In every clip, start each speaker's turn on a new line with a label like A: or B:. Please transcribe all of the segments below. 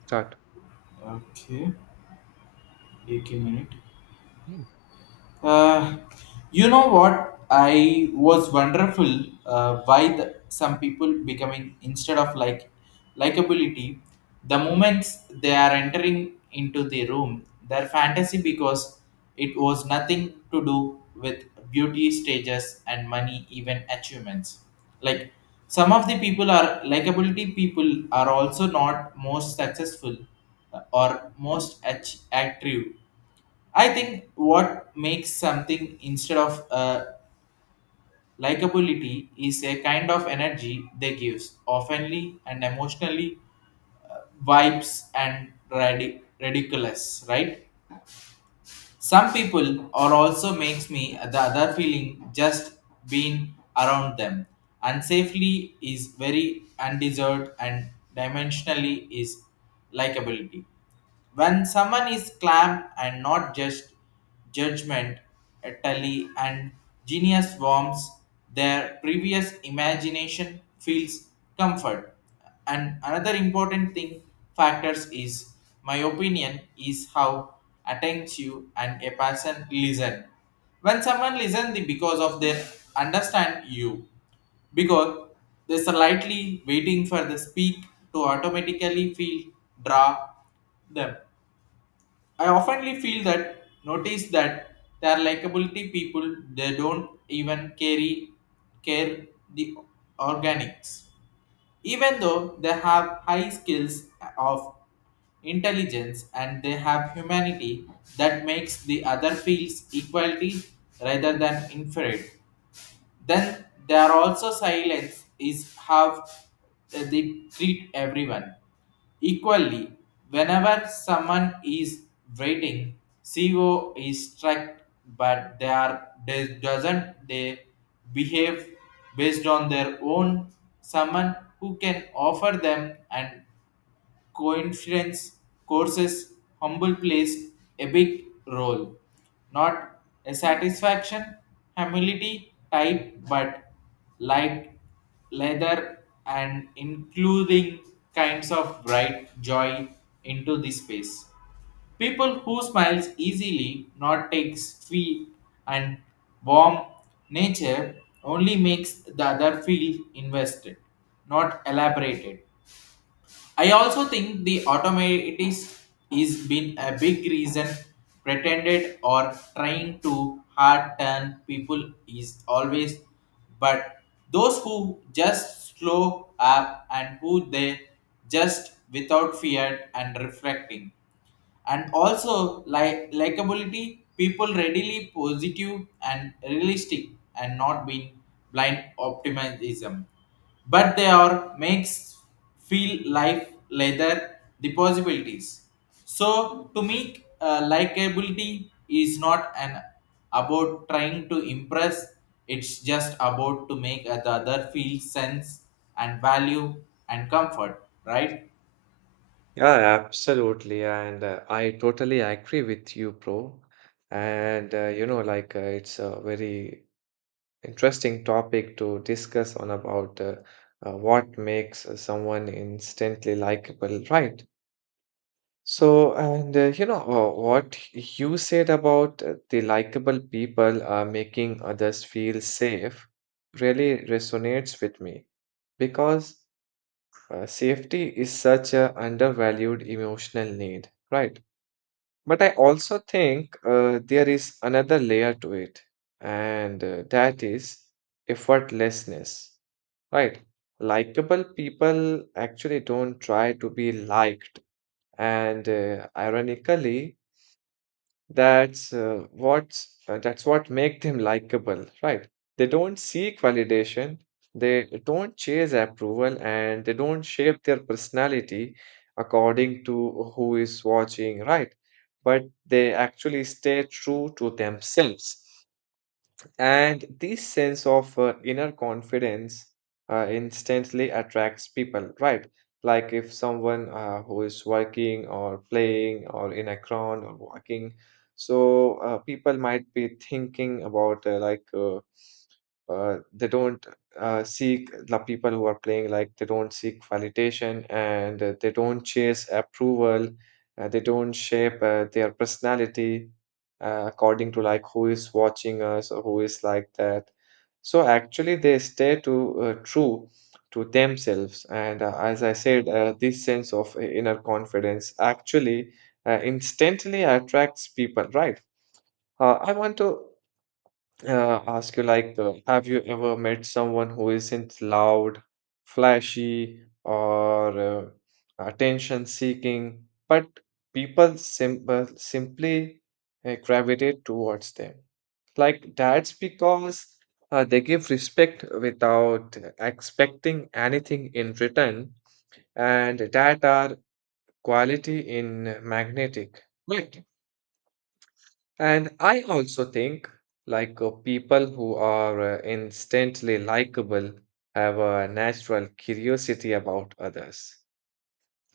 A: Start.
B: Okay, take a minute.
A: Mm.
B: Uh, you know what? I was wonderful why the, some people becoming instead of like likability, the moments they are entering into the room, their fantasy because it was nothing to do with beauty stages and money, even achievements. Like some of the people are likability people are also not most successful or most active. I think what makes something instead of likability is a kind of energy they gives, oftenly and emotionally uh, vibes and ridiculous, right? Some people or also makes me the other feeling just being around them. Unsafely is very undeserved and dimensionally is likability. When someone is clam and not just judgment, tally and genius warms their previous imagination feels comfort. And another important thing factors is my opinion is how attentive and a person listen. When someone listen the because of their understand you, because they slightly waiting for the speak to automatically feel draw them. I oftenly feel that notice that they are likability people. They don't even carry care the organics even though they have high skills of intelligence and they have humanity that makes the other feels equality rather than inferior, then there are also silence is how they treat everyone. Equally, whenever someone is waiting, CO is struck, but they are they doesn't they behave based on their own someone who can offer them and coincidence courses humble plays a big role, not a satisfaction humility type, but light leather and including kinds of bright joy into the space. People who smiles easily not takes feet and warm nature only makes the other feel invested, not elaborated. I also think the automatics is been a big reason pretended or trying to hard turn people is always, but those who just slow up and who they just without fear and reflecting and also like likability people readily positive and realistic and not being blind optimism, but they are makes feel life later the possibilities. So to me, likability is not an about trying to impress, it's just about to make the other feel sense and value and comfort, right?
A: Yeah, absolutely. And I totally agree with you, bro. And you know, like It's a very interesting topic to discuss on about what makes someone instantly likable, right? What you said about the likable people making others feel safe really resonates with me because. Safety is such a undervalued emotional need, right? But I also think there is another layer to it, and that is effortlessness, right? Likeable people actually don't try to be liked, and ironically, that's what make them likable, right? They don't seek validation, they don't chase approval, and they don't shape their personality according to who is watching, right? But they actually stay true to themselves. And this sense of inner confidence instantly attracts people, right? Like if someone who is working or playing or in a crowd or walking, so people might be thinking about they don't seek the people who are playing, like they don't seek validation and they don't chase approval, they don't shape their personality according to like who is watching us or who is like that. So actually, they stay to true to themselves. And as I said, this sense of inner confidence actually instantly attracts people, right? I want to ask you like, have you ever met someone who isn't loud, flashy, or attention seeking, but people simply gravitate towards them? Like, that's because they give respect without expecting anything in return, and that are quality in magnetic, right? And I also think like people who are instantly likable have a natural curiosity about others.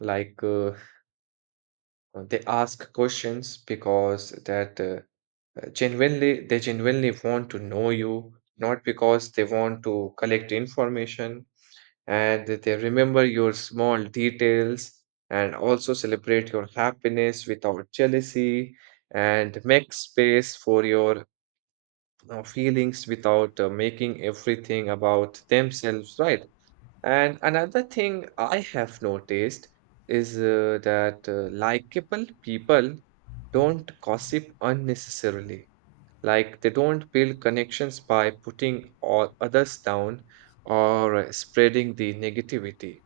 A: Like they ask questions because that genuinely they genuinely want to know you, not because they want to collect information. And they remember your small details and also celebrate your happiness without jealousy and make space for your feelings without making everything about themselves, right? And another thing I have noticed is that likable people don't gossip unnecessarily. Like they don't build connections by putting all others down or spreading the negativity.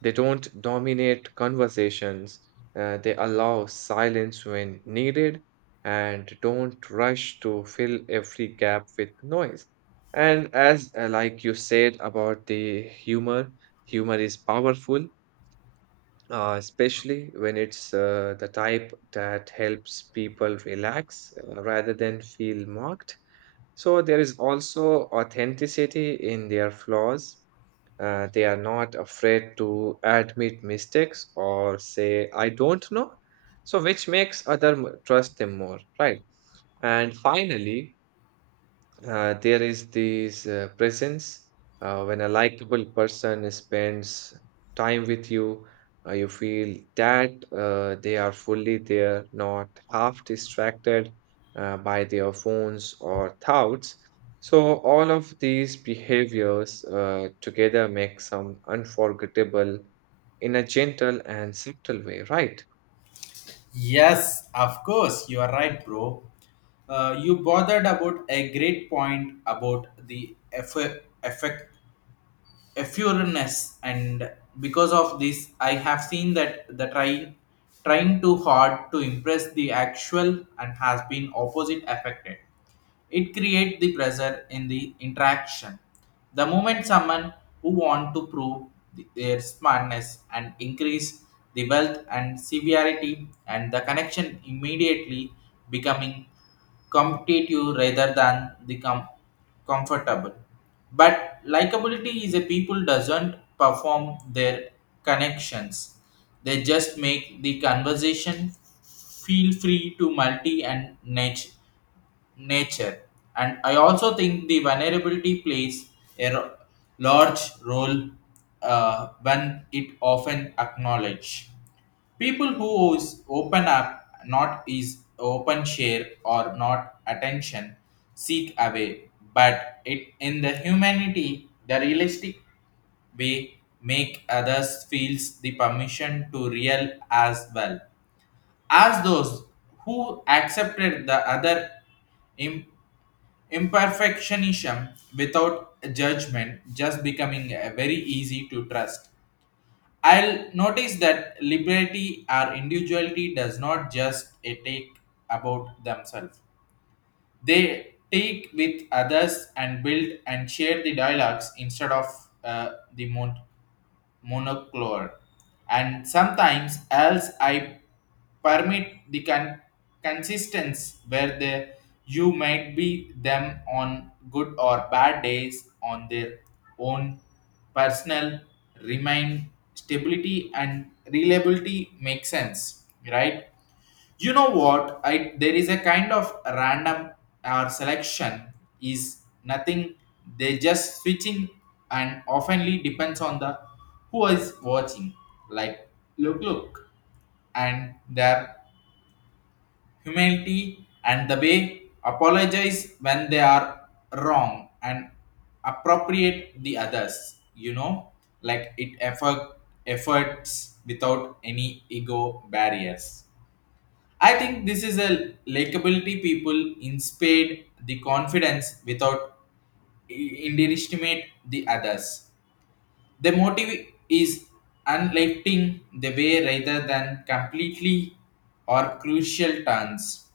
A: They don't dominate conversations, they allow silence when needed, and don't rush to fill every gap with noise. And as like you said about the humor, humor is powerful, especially when it's the type that helps people relax rather than feel mocked. So there is also authenticity in their flaws, they are not afraid to admit mistakes or say, I don't know. So, which makes trust them more, right? And finally, there is this presence when a likable person spends time with you, you feel that they are fully there, not half distracted by their phones or thoughts. So, all of these behaviors together make some unforgettable in a gentle and subtle way, right?
B: Yes, of course, you are right, bro. You bothered about a great point about the effect effureness, and because of this I have seen that the trying too hard to impress the actual and has been opposite affected. It creates the pressure in the interaction. The moment someone who want to prove their smartness and increase the wealth and severity and the connection immediately becoming competitive rather than the comfortable. But likability is a people doesn't perform their connections. They just make the conversation feel free to multi and niche nature. And I also think the vulnerability plays a ro- large role when it often acknowledge. People who is open up, not is open share or not attention, seek away. But it in the humanity, the realistic way make others feels the permission to real as well as those who accepted the other imperfectionism without judgment just becoming very easy to trust. I'll notice that liberty or individuality does not just a take about themselves. They take with others and build and share the dialogues instead of the moon monoclore, and sometimes else I permit the consistency where the you might be them on good or bad days on their own personal remain stability and reliability make sense, right? You know what, I there is a kind of random or selection is nothing. They just switching and oftenly depends on the who is watching, like look and their humanity and the way apologize when they are wrong and appropriate the others, you know, like it efforts without any ego barriers. I think this is a likability people inspired the confidence without underestimate the others. The motive is unlifting the way rather than completely or crucial turns.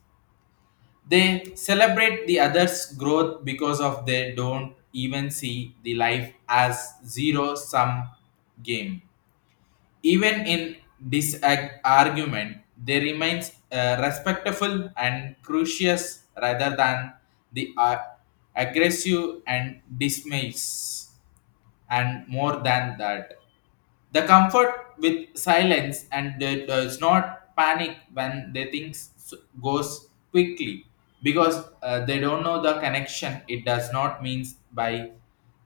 B: They celebrate the others' growth because of they don't even see the life as zero sum game. Even in this argument, they remains respectful and curious rather than the aggressive and dismiss, and more than that. The comfort with silence and they does not panic when they things goes quickly because they don't know the connection. It does not means by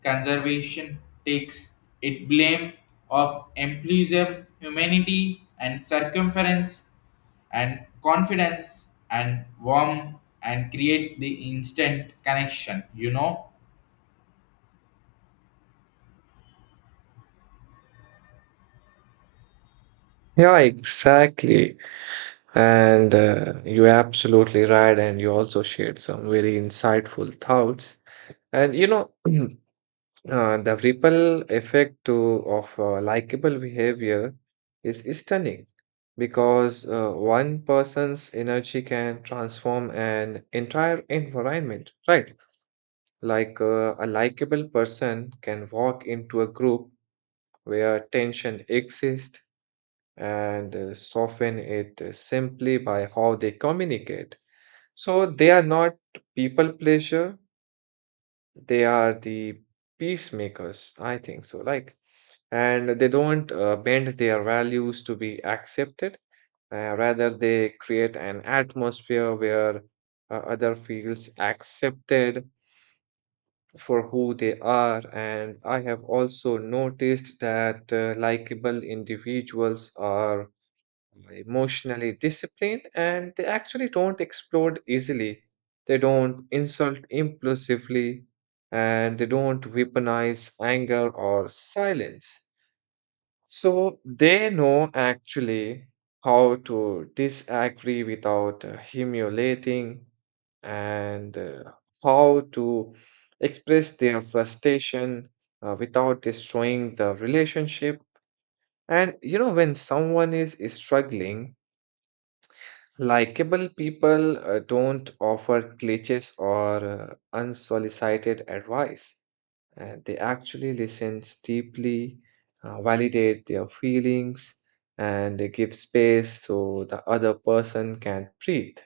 B: conservation takes it blame of employism, humanity and circumference and confidence and warm and create the instant connection, you know.
A: Yeah, exactly. And you're absolutely right. And you also shared some very insightful thoughts. And you know, the ripple effect of likable behavior is stunning because one person's energy can transform an entire environment, right? Like a likable person can walk into a group where tension exists and soften it simply by how they communicate. So they are not people pleasure, they are the peacemakers, I think so. Like, and they don't bend their values to be accepted. Rather, they create an atmosphere where other feels accepted for who they are. And I have also noticed that likable individuals are emotionally disciplined and they actually don't explode easily. They don't insult impulsively and they don't weaponize anger or silence. So they know actually how to disagree without humiliating and how to express their frustration without destroying the relationship. And you know, when someone is struggling, likeable people don't offer glitches or unsolicited advice. They actually listen deeply, validate their feelings, and they give space so the other person can breathe.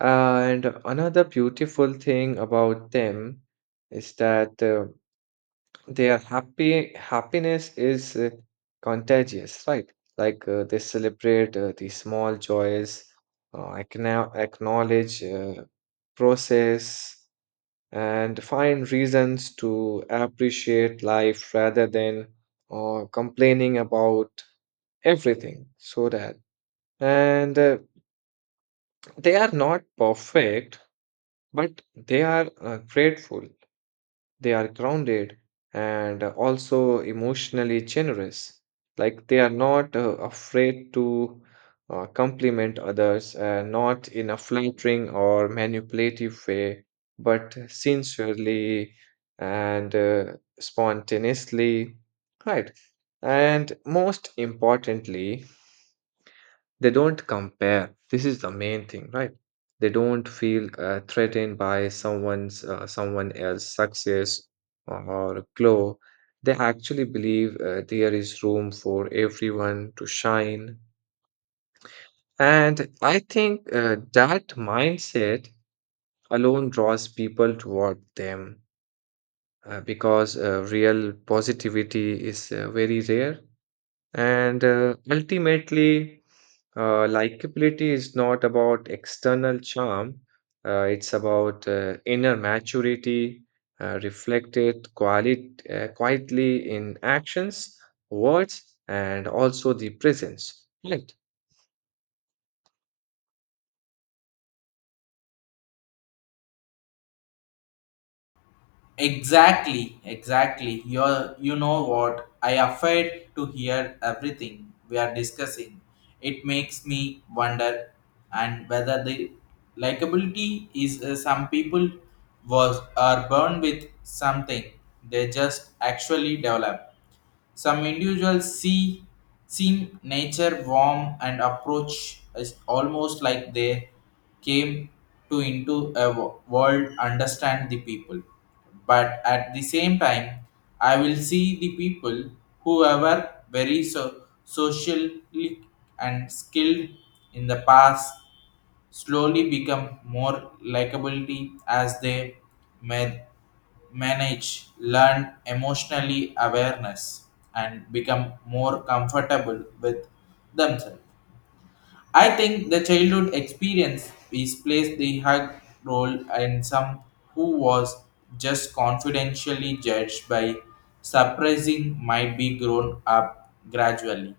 A: And another beautiful thing about them is that their happy happiness is contagious, right? Like they celebrate the small joys, acknowledge process, and find reasons to appreciate life rather than complaining about everything. So that and they are not perfect, but they are grateful. They are grounded and also emotionally generous. Like they are not afraid to compliment others, not in a flattering or manipulative way, but sincerely and spontaneously. Right. And most importantly, they don't compare. This is the main thing, right? They don't feel threatened by someone else's success or glow. They actually believe there is room for everyone to shine. And I think that mindset alone draws people toward them because real positivity is very rare. And Ultimately, likability is not about external charm, it's about inner maturity reflected quietly in actions, words, and also the presence. Right.
B: Exactly, exactly. You're, you know what? I afraid to hear everything we are discussing. It makes me wonder, and whether the likability is, some people was are born with something they just actually develop. Some individuals seem nature warm and approach is almost like they came to into a world understand the people. But at the same time, I will see the people whoever very socially and skilled in the past slowly become more likability as they man- manage, learn emotionally awareness, and become more comfortable with themselves. I think the childhood experience is plays the high role in some who was just confidentially judged by surprising might be grown up gradually.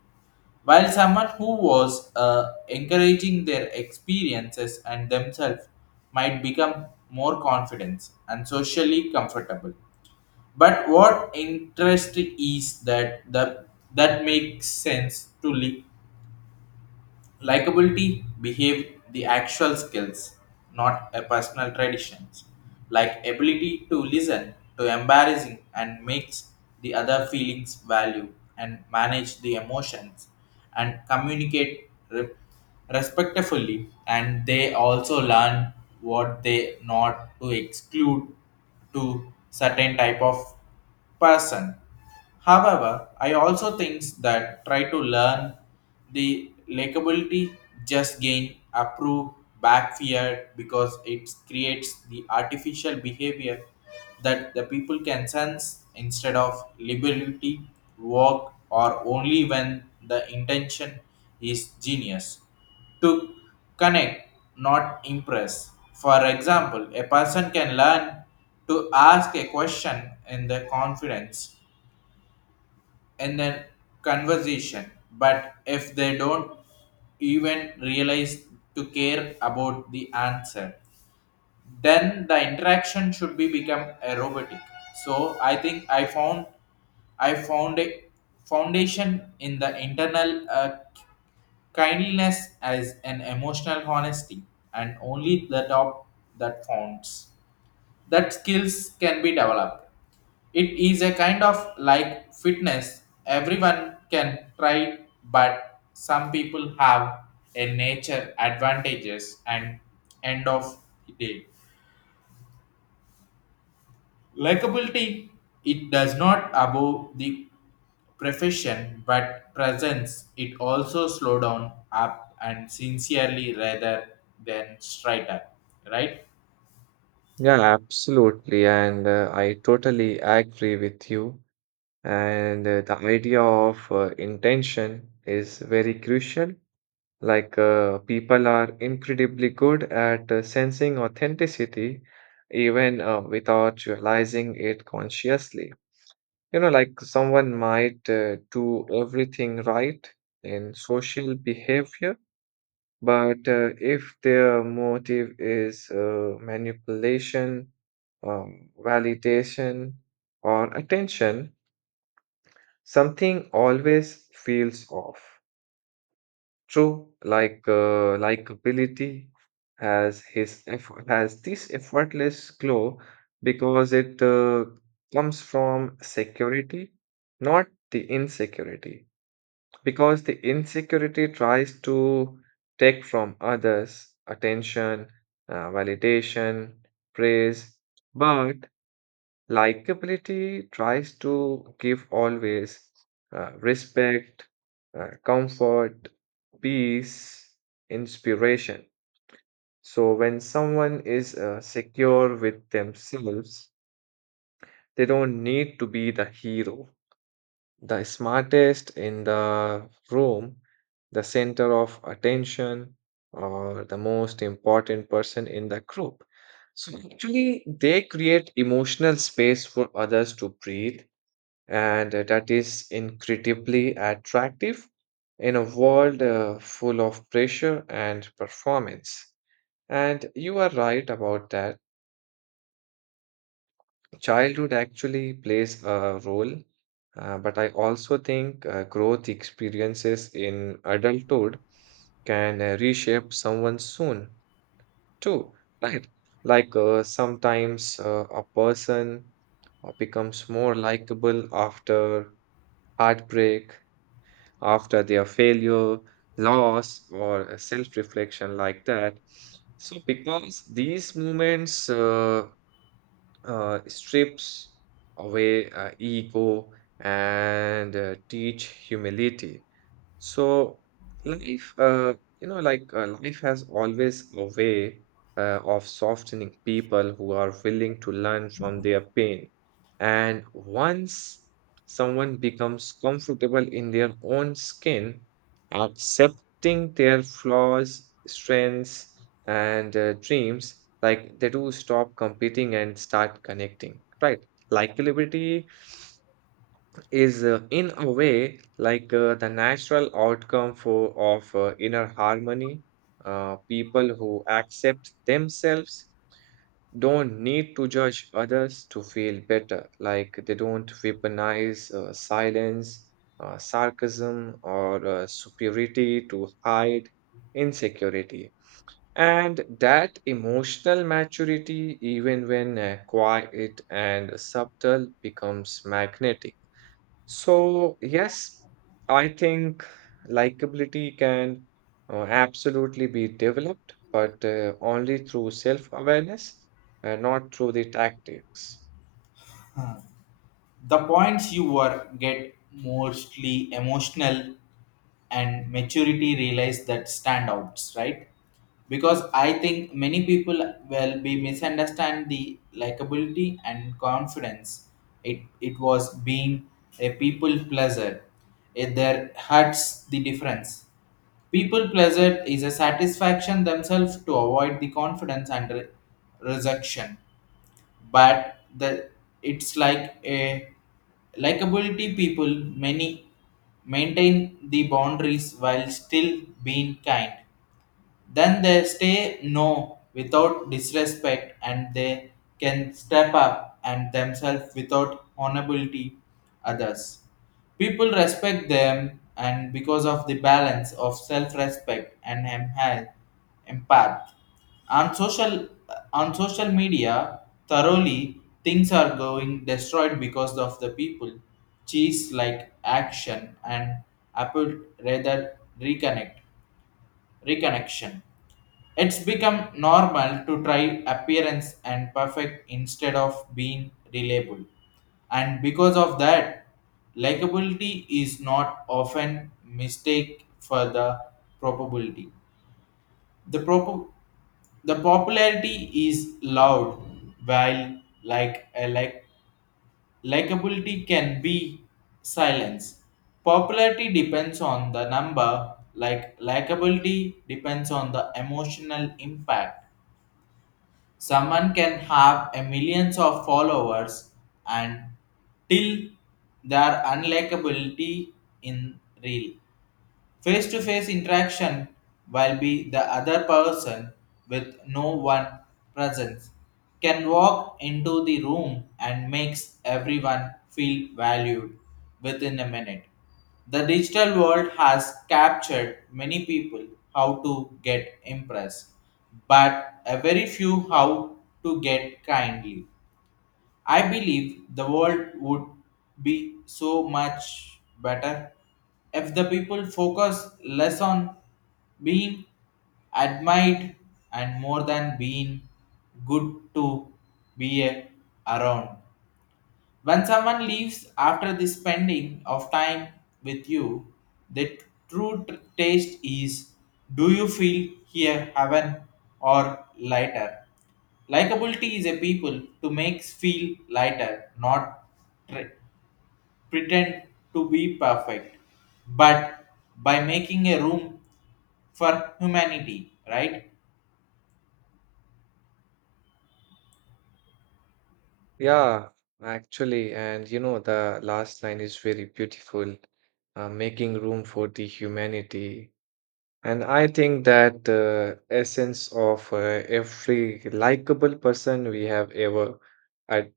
B: While someone who was encouraging their experiences and themselves might become more confident and socially comfortable. But what interest is that the, that makes sense to live. Likability behave the actual skills, not a personal traditions. Like ability to listen to embarrassing and makes the other feelings value and manage the emotions and communicate respectfully, and they also learn what they not to exclude to certain type of person. However, I also think that try to learn the likability just gain approve back fear because it creates the artificial behavior that the people can sense instead of liberty work or only when the intention is genius to connect, not impress. For example, a person can learn to ask a question in the confidence in the conversation, but if they don't even realize to care about the answer, then the interaction should be become a robotic. So I think I found a foundation in the internal kindness is an emotional honesty, and only the dog that counts. That skills can be developed. It is a kind of like fitness. Everyone can try, but some people have a nature advantages and end of day. Likability, it does not above the profession but presence. It also slow down up and sincerely rather than straight up, right?
A: Yeah, absolutely. And I totally agree with you. And The idea of intention is very crucial. Like, people are incredibly good at sensing authenticity even without realizing it consciously. You know, like someone might do everything right in social behavior, but if their motive is manipulation, validation, or attention, something always feels off. True, like likability has this effortless glow because it comes from security, not the insecurity. Because the insecurity tries to take from others attention, validation, praise, but likability tries to give always respect, comfort, peace, inspiration. So when someone is secure with themselves, they don't need to be the hero, the smartest in the room, the center of attention, or the most important person in the group. So actually, they create emotional space for others to breathe and that is incredibly attractive in a world full of pressure and performance. And you are right about that. Childhood actually plays a role, but I also think growth experiences in adulthood can reshape someone soon too, right? Like sometimes a person becomes more likable after heartbreak, after their failure, loss, or self reflection like that. So, because these moments strips away ego and teach humility. So life, you know, like life has always a way of softening people who are willing to learn from their pain. And once someone becomes comfortable in their own skin, accepting their flaws, strengths, and dreams, like they do stop competing and start connecting, right? Likability is in a way like the natural outcome for of inner harmony. People who accept themselves don't need to judge others to feel better, like they don't weaponize silence, sarcasm or superiority to hide insecurity, and that emotional maturity, even when quiet and subtle, becomes magnetic. So, yes, I think likability can absolutely be developed, but only through self awareness and not through the tactics.
B: The points you were get mostly emotional and maturity realize that standouts, right? Because I think many people will be misunderstand the likability and confidence. It was being a people pleaser, it there hurts the difference. People pleaser is a satisfaction themselves to avoid the confidence and rejection, but the it's like a likability people many maintain the boundaries while still being kind. Then they stay no without disrespect and they can step up and themselves without honorability others. People respect them and because of the balance of self-respect and empath. Empath. On social on social media, thoroughly things are going destroyed because of the people. Cheese like action and Apple rather reconnection. It's become normal to try appearance and perfect instead of being reliable. And because of that, likability is not often mistake for the probability. The prop- the popularity is loud while like likability can be silence. Popularity depends on the number, like likability depends on the emotional impact. Someone can have a millions of followers and till their unlikability in real. Face to face interaction while be the other person with no one presence can walk into the room and makes everyone feel valued within a minute. The digital world has captured many people how to get impressed, but a very few how to get kindly. I believe the world would be so much better if the people focus less on being admired and more than being good to be around. When someone leaves after the spending of time with you, the true taste is do you feel here heaven or lighter? Likability is a people to make feel lighter, not tre- pretend to be perfect, but by making a room for humanity, right?
A: Yeah, actually, and you know, the last line is very beautiful, making room for the humanity. And I think that the essence of every likable person we have ever ad-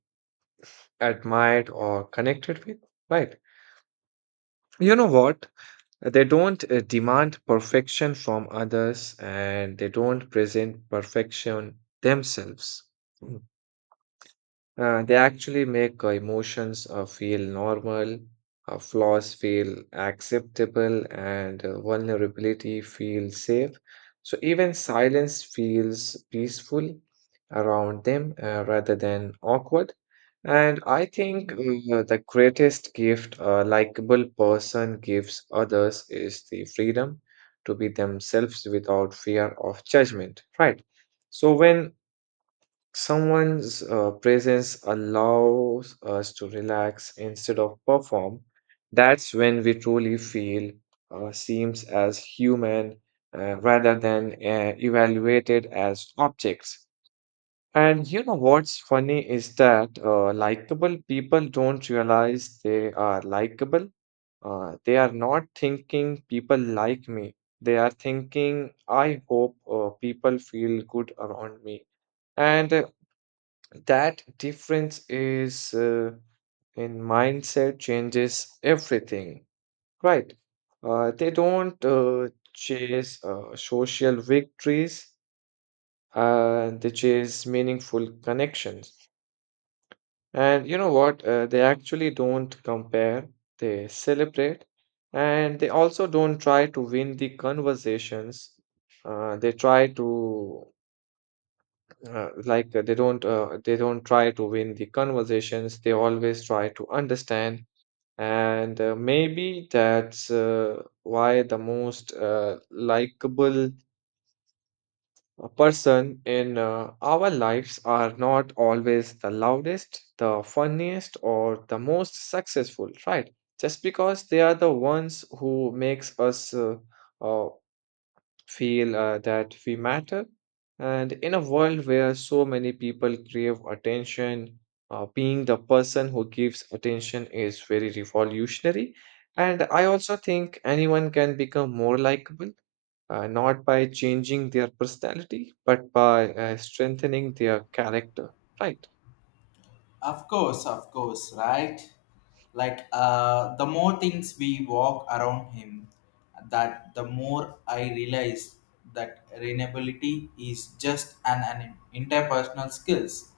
A: admired or connected with, right? You know what? They don't demand perfection from others and they don't present perfection themselves. They actually make emotions feel normal, flaws feel acceptable, and vulnerability feel safe. So even silence feels peaceful around them rather than awkward. And I think the greatest gift a likable person gives others is the freedom to be themselves without fear of judgment, right? So when someone's presence allows us to relax instead of perform. That's when we truly feel seems as human rather than evaluated as objects. And you know what's funny is that likable people don't realize they are likable. They are not thinking people like me. They are thinking, I hope people feel good around me. And that difference is in mindset changes everything, right? They don't chase social victories, they chase meaningful connections. And you know what? They actually don't compare, they celebrate, and they also don't try to win the conversations. They try to they don't try to win the conversations. They always try to understand, and maybe that's why the most likable person in our lives are not always the loudest, the funniest, or the most successful, right? Just because they are the ones who makes us uh, feel that we matter. And in a world where so many people crave attention, being the person who gives attention is very revolutionary. And I also think anyone can become more likable, not by changing their personality, but by strengthening their character, right?
B: Of course, right? Like the more things we walk around him, that the more I realize that renewability is just an interpersonal skills.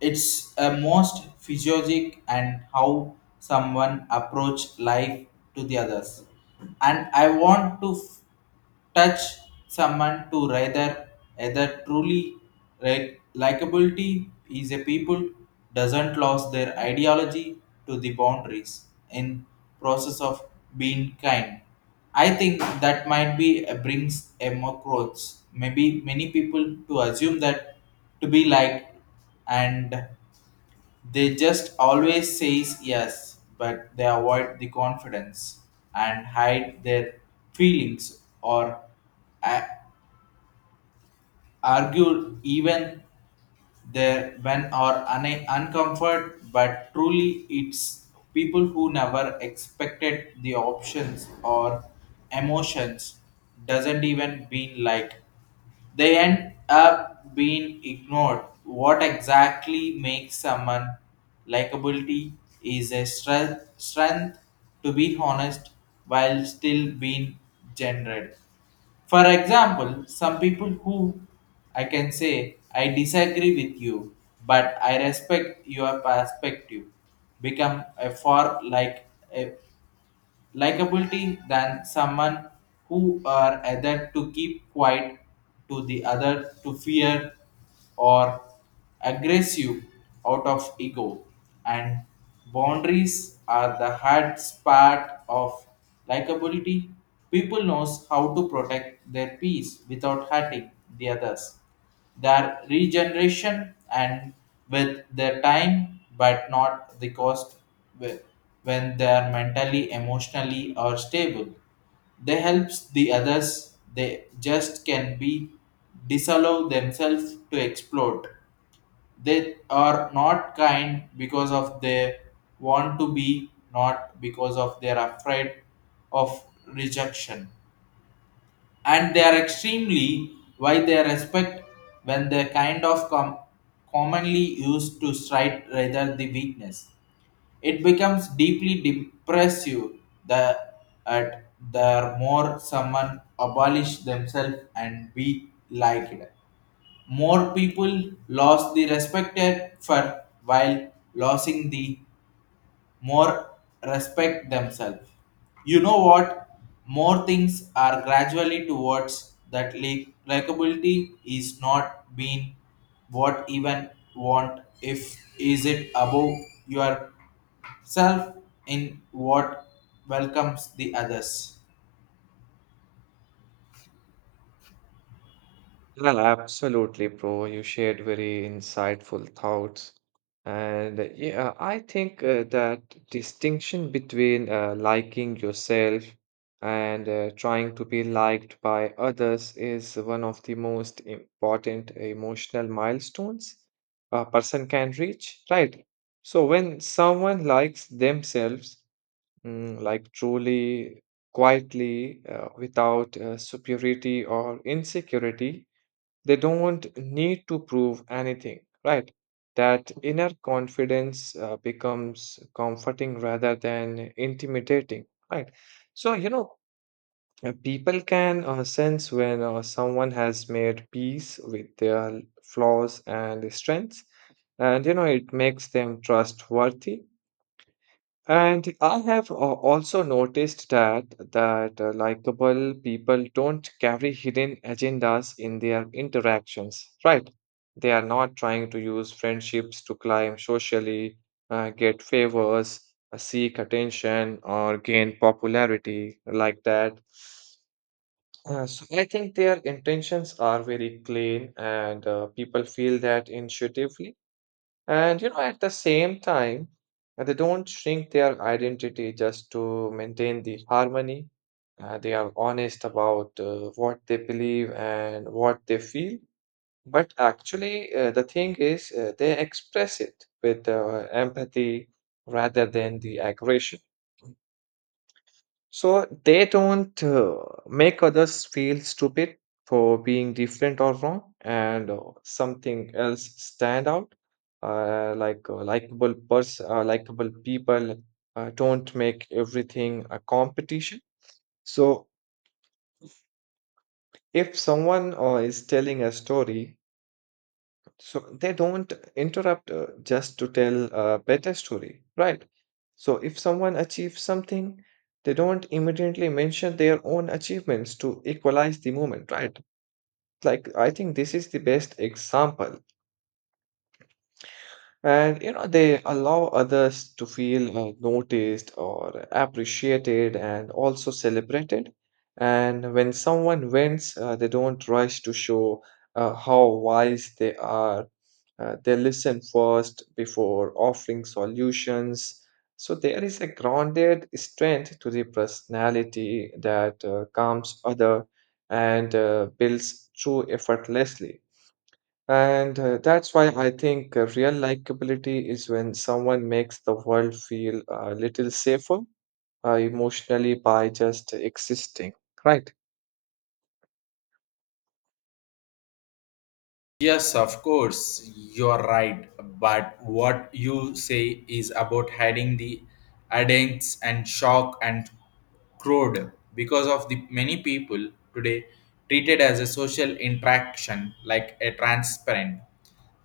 B: It's a most physiologic and how someone approach life to the others. And I want to touch someone to rather either truly like likability is a people doesn't lose their ideology to the boundaries in process of being kind. I think that might be a brings a more growth. Maybe many people to assume that to be liked and they just always says yes, but they avoid the confidence and hide their feelings or a- argue even there when are uncomfort but truly it's people who never expected the options or emotions doesn't even been like they end up being ignored. What exactly makes someone likability is a strength to be honest while still being gendered? For example, some people who I can say I disagree with you, but I respect your perspective become a far like a likability than someone who are either to keep quiet to the other to fear or aggressive out of ego, and boundaries are the hard part of likability. People knows how to protect their peace without hurting the others, their regeneration and with their time but not the cost. whe- when they are mentally emotionally or stable they helps the others, they just can be disallow themselves to explode. They are not kind because of they want to be, not because of they are afraid of rejection. And they are extremely why they respect when they kind of commonly used to strike rather the weakness. It becomes deeply depressive, the, at, the more someone abolish themselves and be liked. More people lost the respected for while losing the more respect themselves. You know what? More things are gradually towards that likability is not being what even want if is it above yourself in what welcomes the others.
A: Yeah, absolutely, bro. You shared very insightful thoughts. And yeah, I think that distinction between liking yourself and trying to be liked by others is one of the most important emotional milestones a person can reach, right? So when someone likes themselves, mm, like truly, quietly, without superiority or insecurity, they don't need to prove anything, right? That inner confidence becomes comforting rather than intimidating, right? So, you know, people can sense when someone has made peace with their flaws and strengths, and you know, it makes them trustworthy. And I have also noticed that likable people don't carry hidden agendas in their interactions, right? They are not trying to use friendships to climb socially, get favors, seek attention, or gain popularity like that. So I think their intentions are very clean, and people feel that intuitively. And you know, at the same time, they don't shrink their identity just to maintain the harmony. They are honest about what they believe and what they feel. But actually, the thing is, they express it with empathy rather than the aggression. So they don't make others feel stupid for being different or wrong, and something else stand out. Likable people don't make everything a competition. So if someone is telling a story, so they don't interrupt just to tell a better story, right? So if someone achieves something, they don't immediately mention their own achievements to equalize the moment, right? Like, I think this is the best example, and you know, they allow others to feel noticed or appreciated and also celebrated. And when someone wins, they don't rush to show how wise they are. They listen first before offering solutions. So there is a grounded strength to the personality that calms other and builds true effortlessly. And that's why I think real likability is when someone makes the world feel a little safer emotionally by just existing, right?
B: Yes, of course, you're right. But what you say is about hiding the adults and shock and crowd because of the many people today treated as a social interaction like a transparent.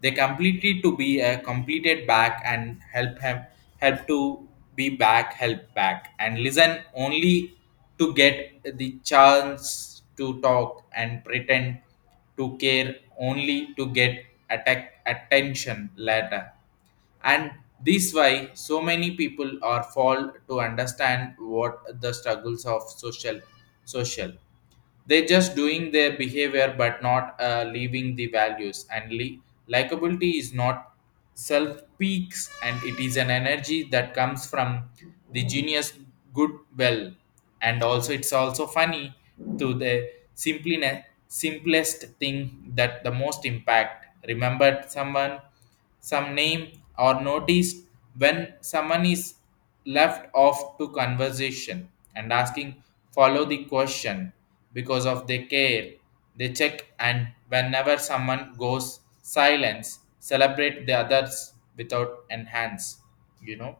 B: They completely to be a completed back and help him help to be back, help back and listen only to get the chance to talk and pretend to care only to get attack attention later, and this why so many people are fall to understand what the struggles of social. They're just doing their behavior but not leaving the values. And likability is not self peaks, and it is an energy that comes from the genius goodwill. And also, it's also funny to the simply simplest thing that the most impact. Remember someone, some name, or noticed when someone is left off to conversation and asking follow the question because of their care. They check, and whenever someone goes silence celebrate the others without enhance, you know,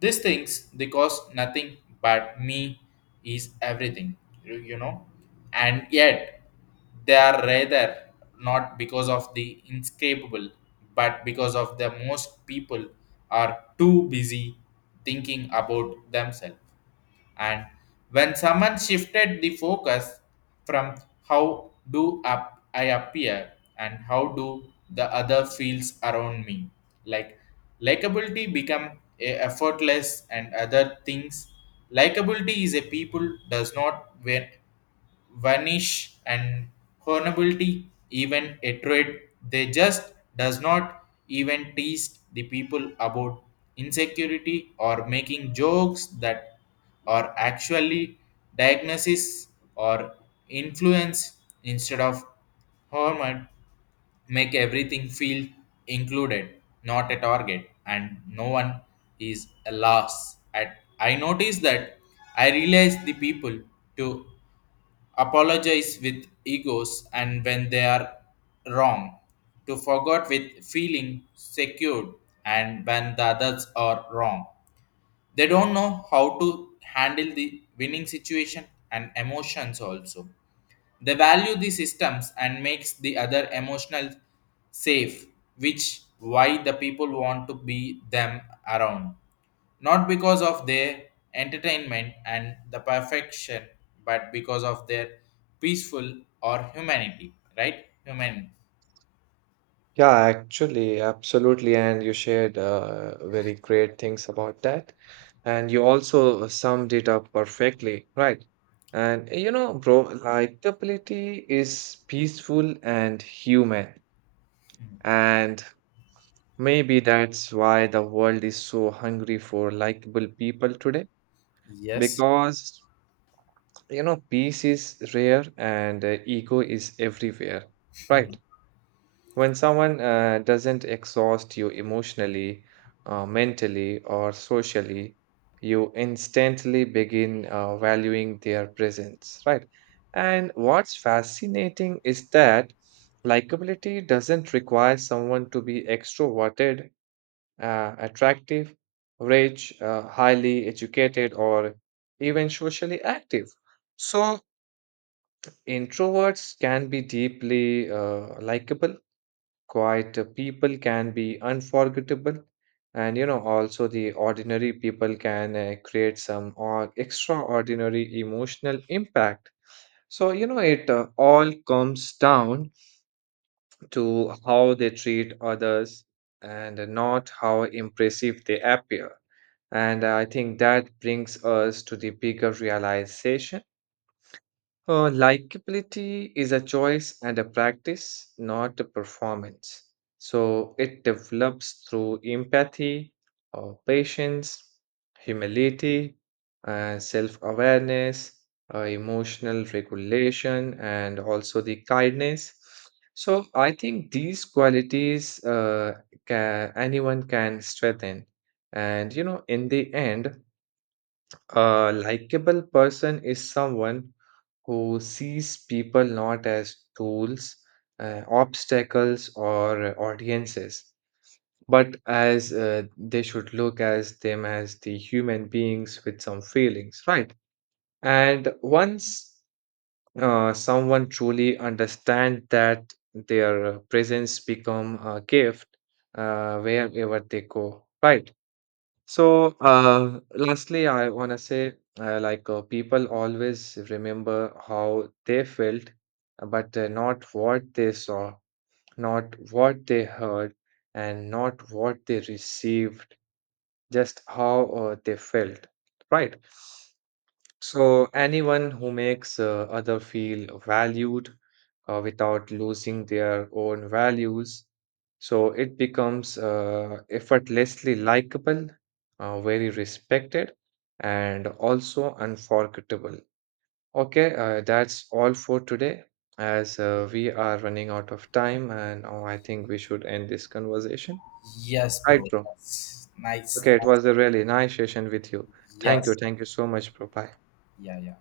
B: these things they cost nothing but me is everything, you know, and yet they are rather not because of the inescapable, but because of the most people are too busy thinking about themselves. And when someone shifted the focus from how do up I appear and how do the other feels around me, like likability become a effortless and other things. Likability is a people does not win vanish and vulnerability even a trade. They just does not even tease the people about insecurity or making jokes that are actually diagnosis or influence instead of hormone. Make everything feel included, not a target, and no one is a loss at. I noticed that I realized the people to apologize with egos, and when they are wrong to forget with feeling secured, and when the others are wrong they don't know how to handle the winning situation and emotions also. They value the systems and makes the other emotional safe, which why the people want to be them around. Not because of their entertainment and the perfection, but because of their peaceful or humanity, right? Human.
A: Yeah, actually, absolutely. And you shared very great things about that. And you also summed it up perfectly, right? And you know, bro, likability is peaceful and human. And maybe that's why the world is so hungry for likable people today,
B: Yes.
A: because you know, peace is rare and ego is everywhere, right? When someone doesn't exhaust you emotionally, mentally, or socially, you instantly begin valuing their presence, right? And what's fascinating is that likability doesn't require someone to be extroverted, attractive, rich, highly educated, or even socially active. So, introverts can be deeply likable, quiet people can be unforgettable, and you know, also the ordinary people can create some or extraordinary emotional impact. So, you know, it all comes down to how they treat others and not how impressive they appear. And I think that brings us to the bigger realization. Likability is a choice and a practice, not a performance. So it develops through empathy, patience, humility, self awareness, emotional regulation, and also the kindness. So I think these qualities ca anyone can strengthen. And you know, in the end, a likable person is someone who sees people not as tools, obstacles, or audiences, but as they should look as them as the human beings with some feelings, right? And once someone truly understand that their presence become a gift wherever they go, right? So, lastly, I want to say, people always remember how they felt, but not what they saw, not what they heard, and not what they received, just how they felt, right? So, anyone who makes other feel valued without losing their own values, so it becomes effortlessly likable, very respected, and also unforgettable. Okay, that's all for today, as we are running out of time, and I think we should end this conversation.
B: Yes, bro.
A: Right, bro.
B: That's nice.
A: Okay, it
B: Nice.
A: was a really nice session with you. Thank you.
B: Yes.
A: Thank you so much, bro. Bye.
B: Yeah, yeah.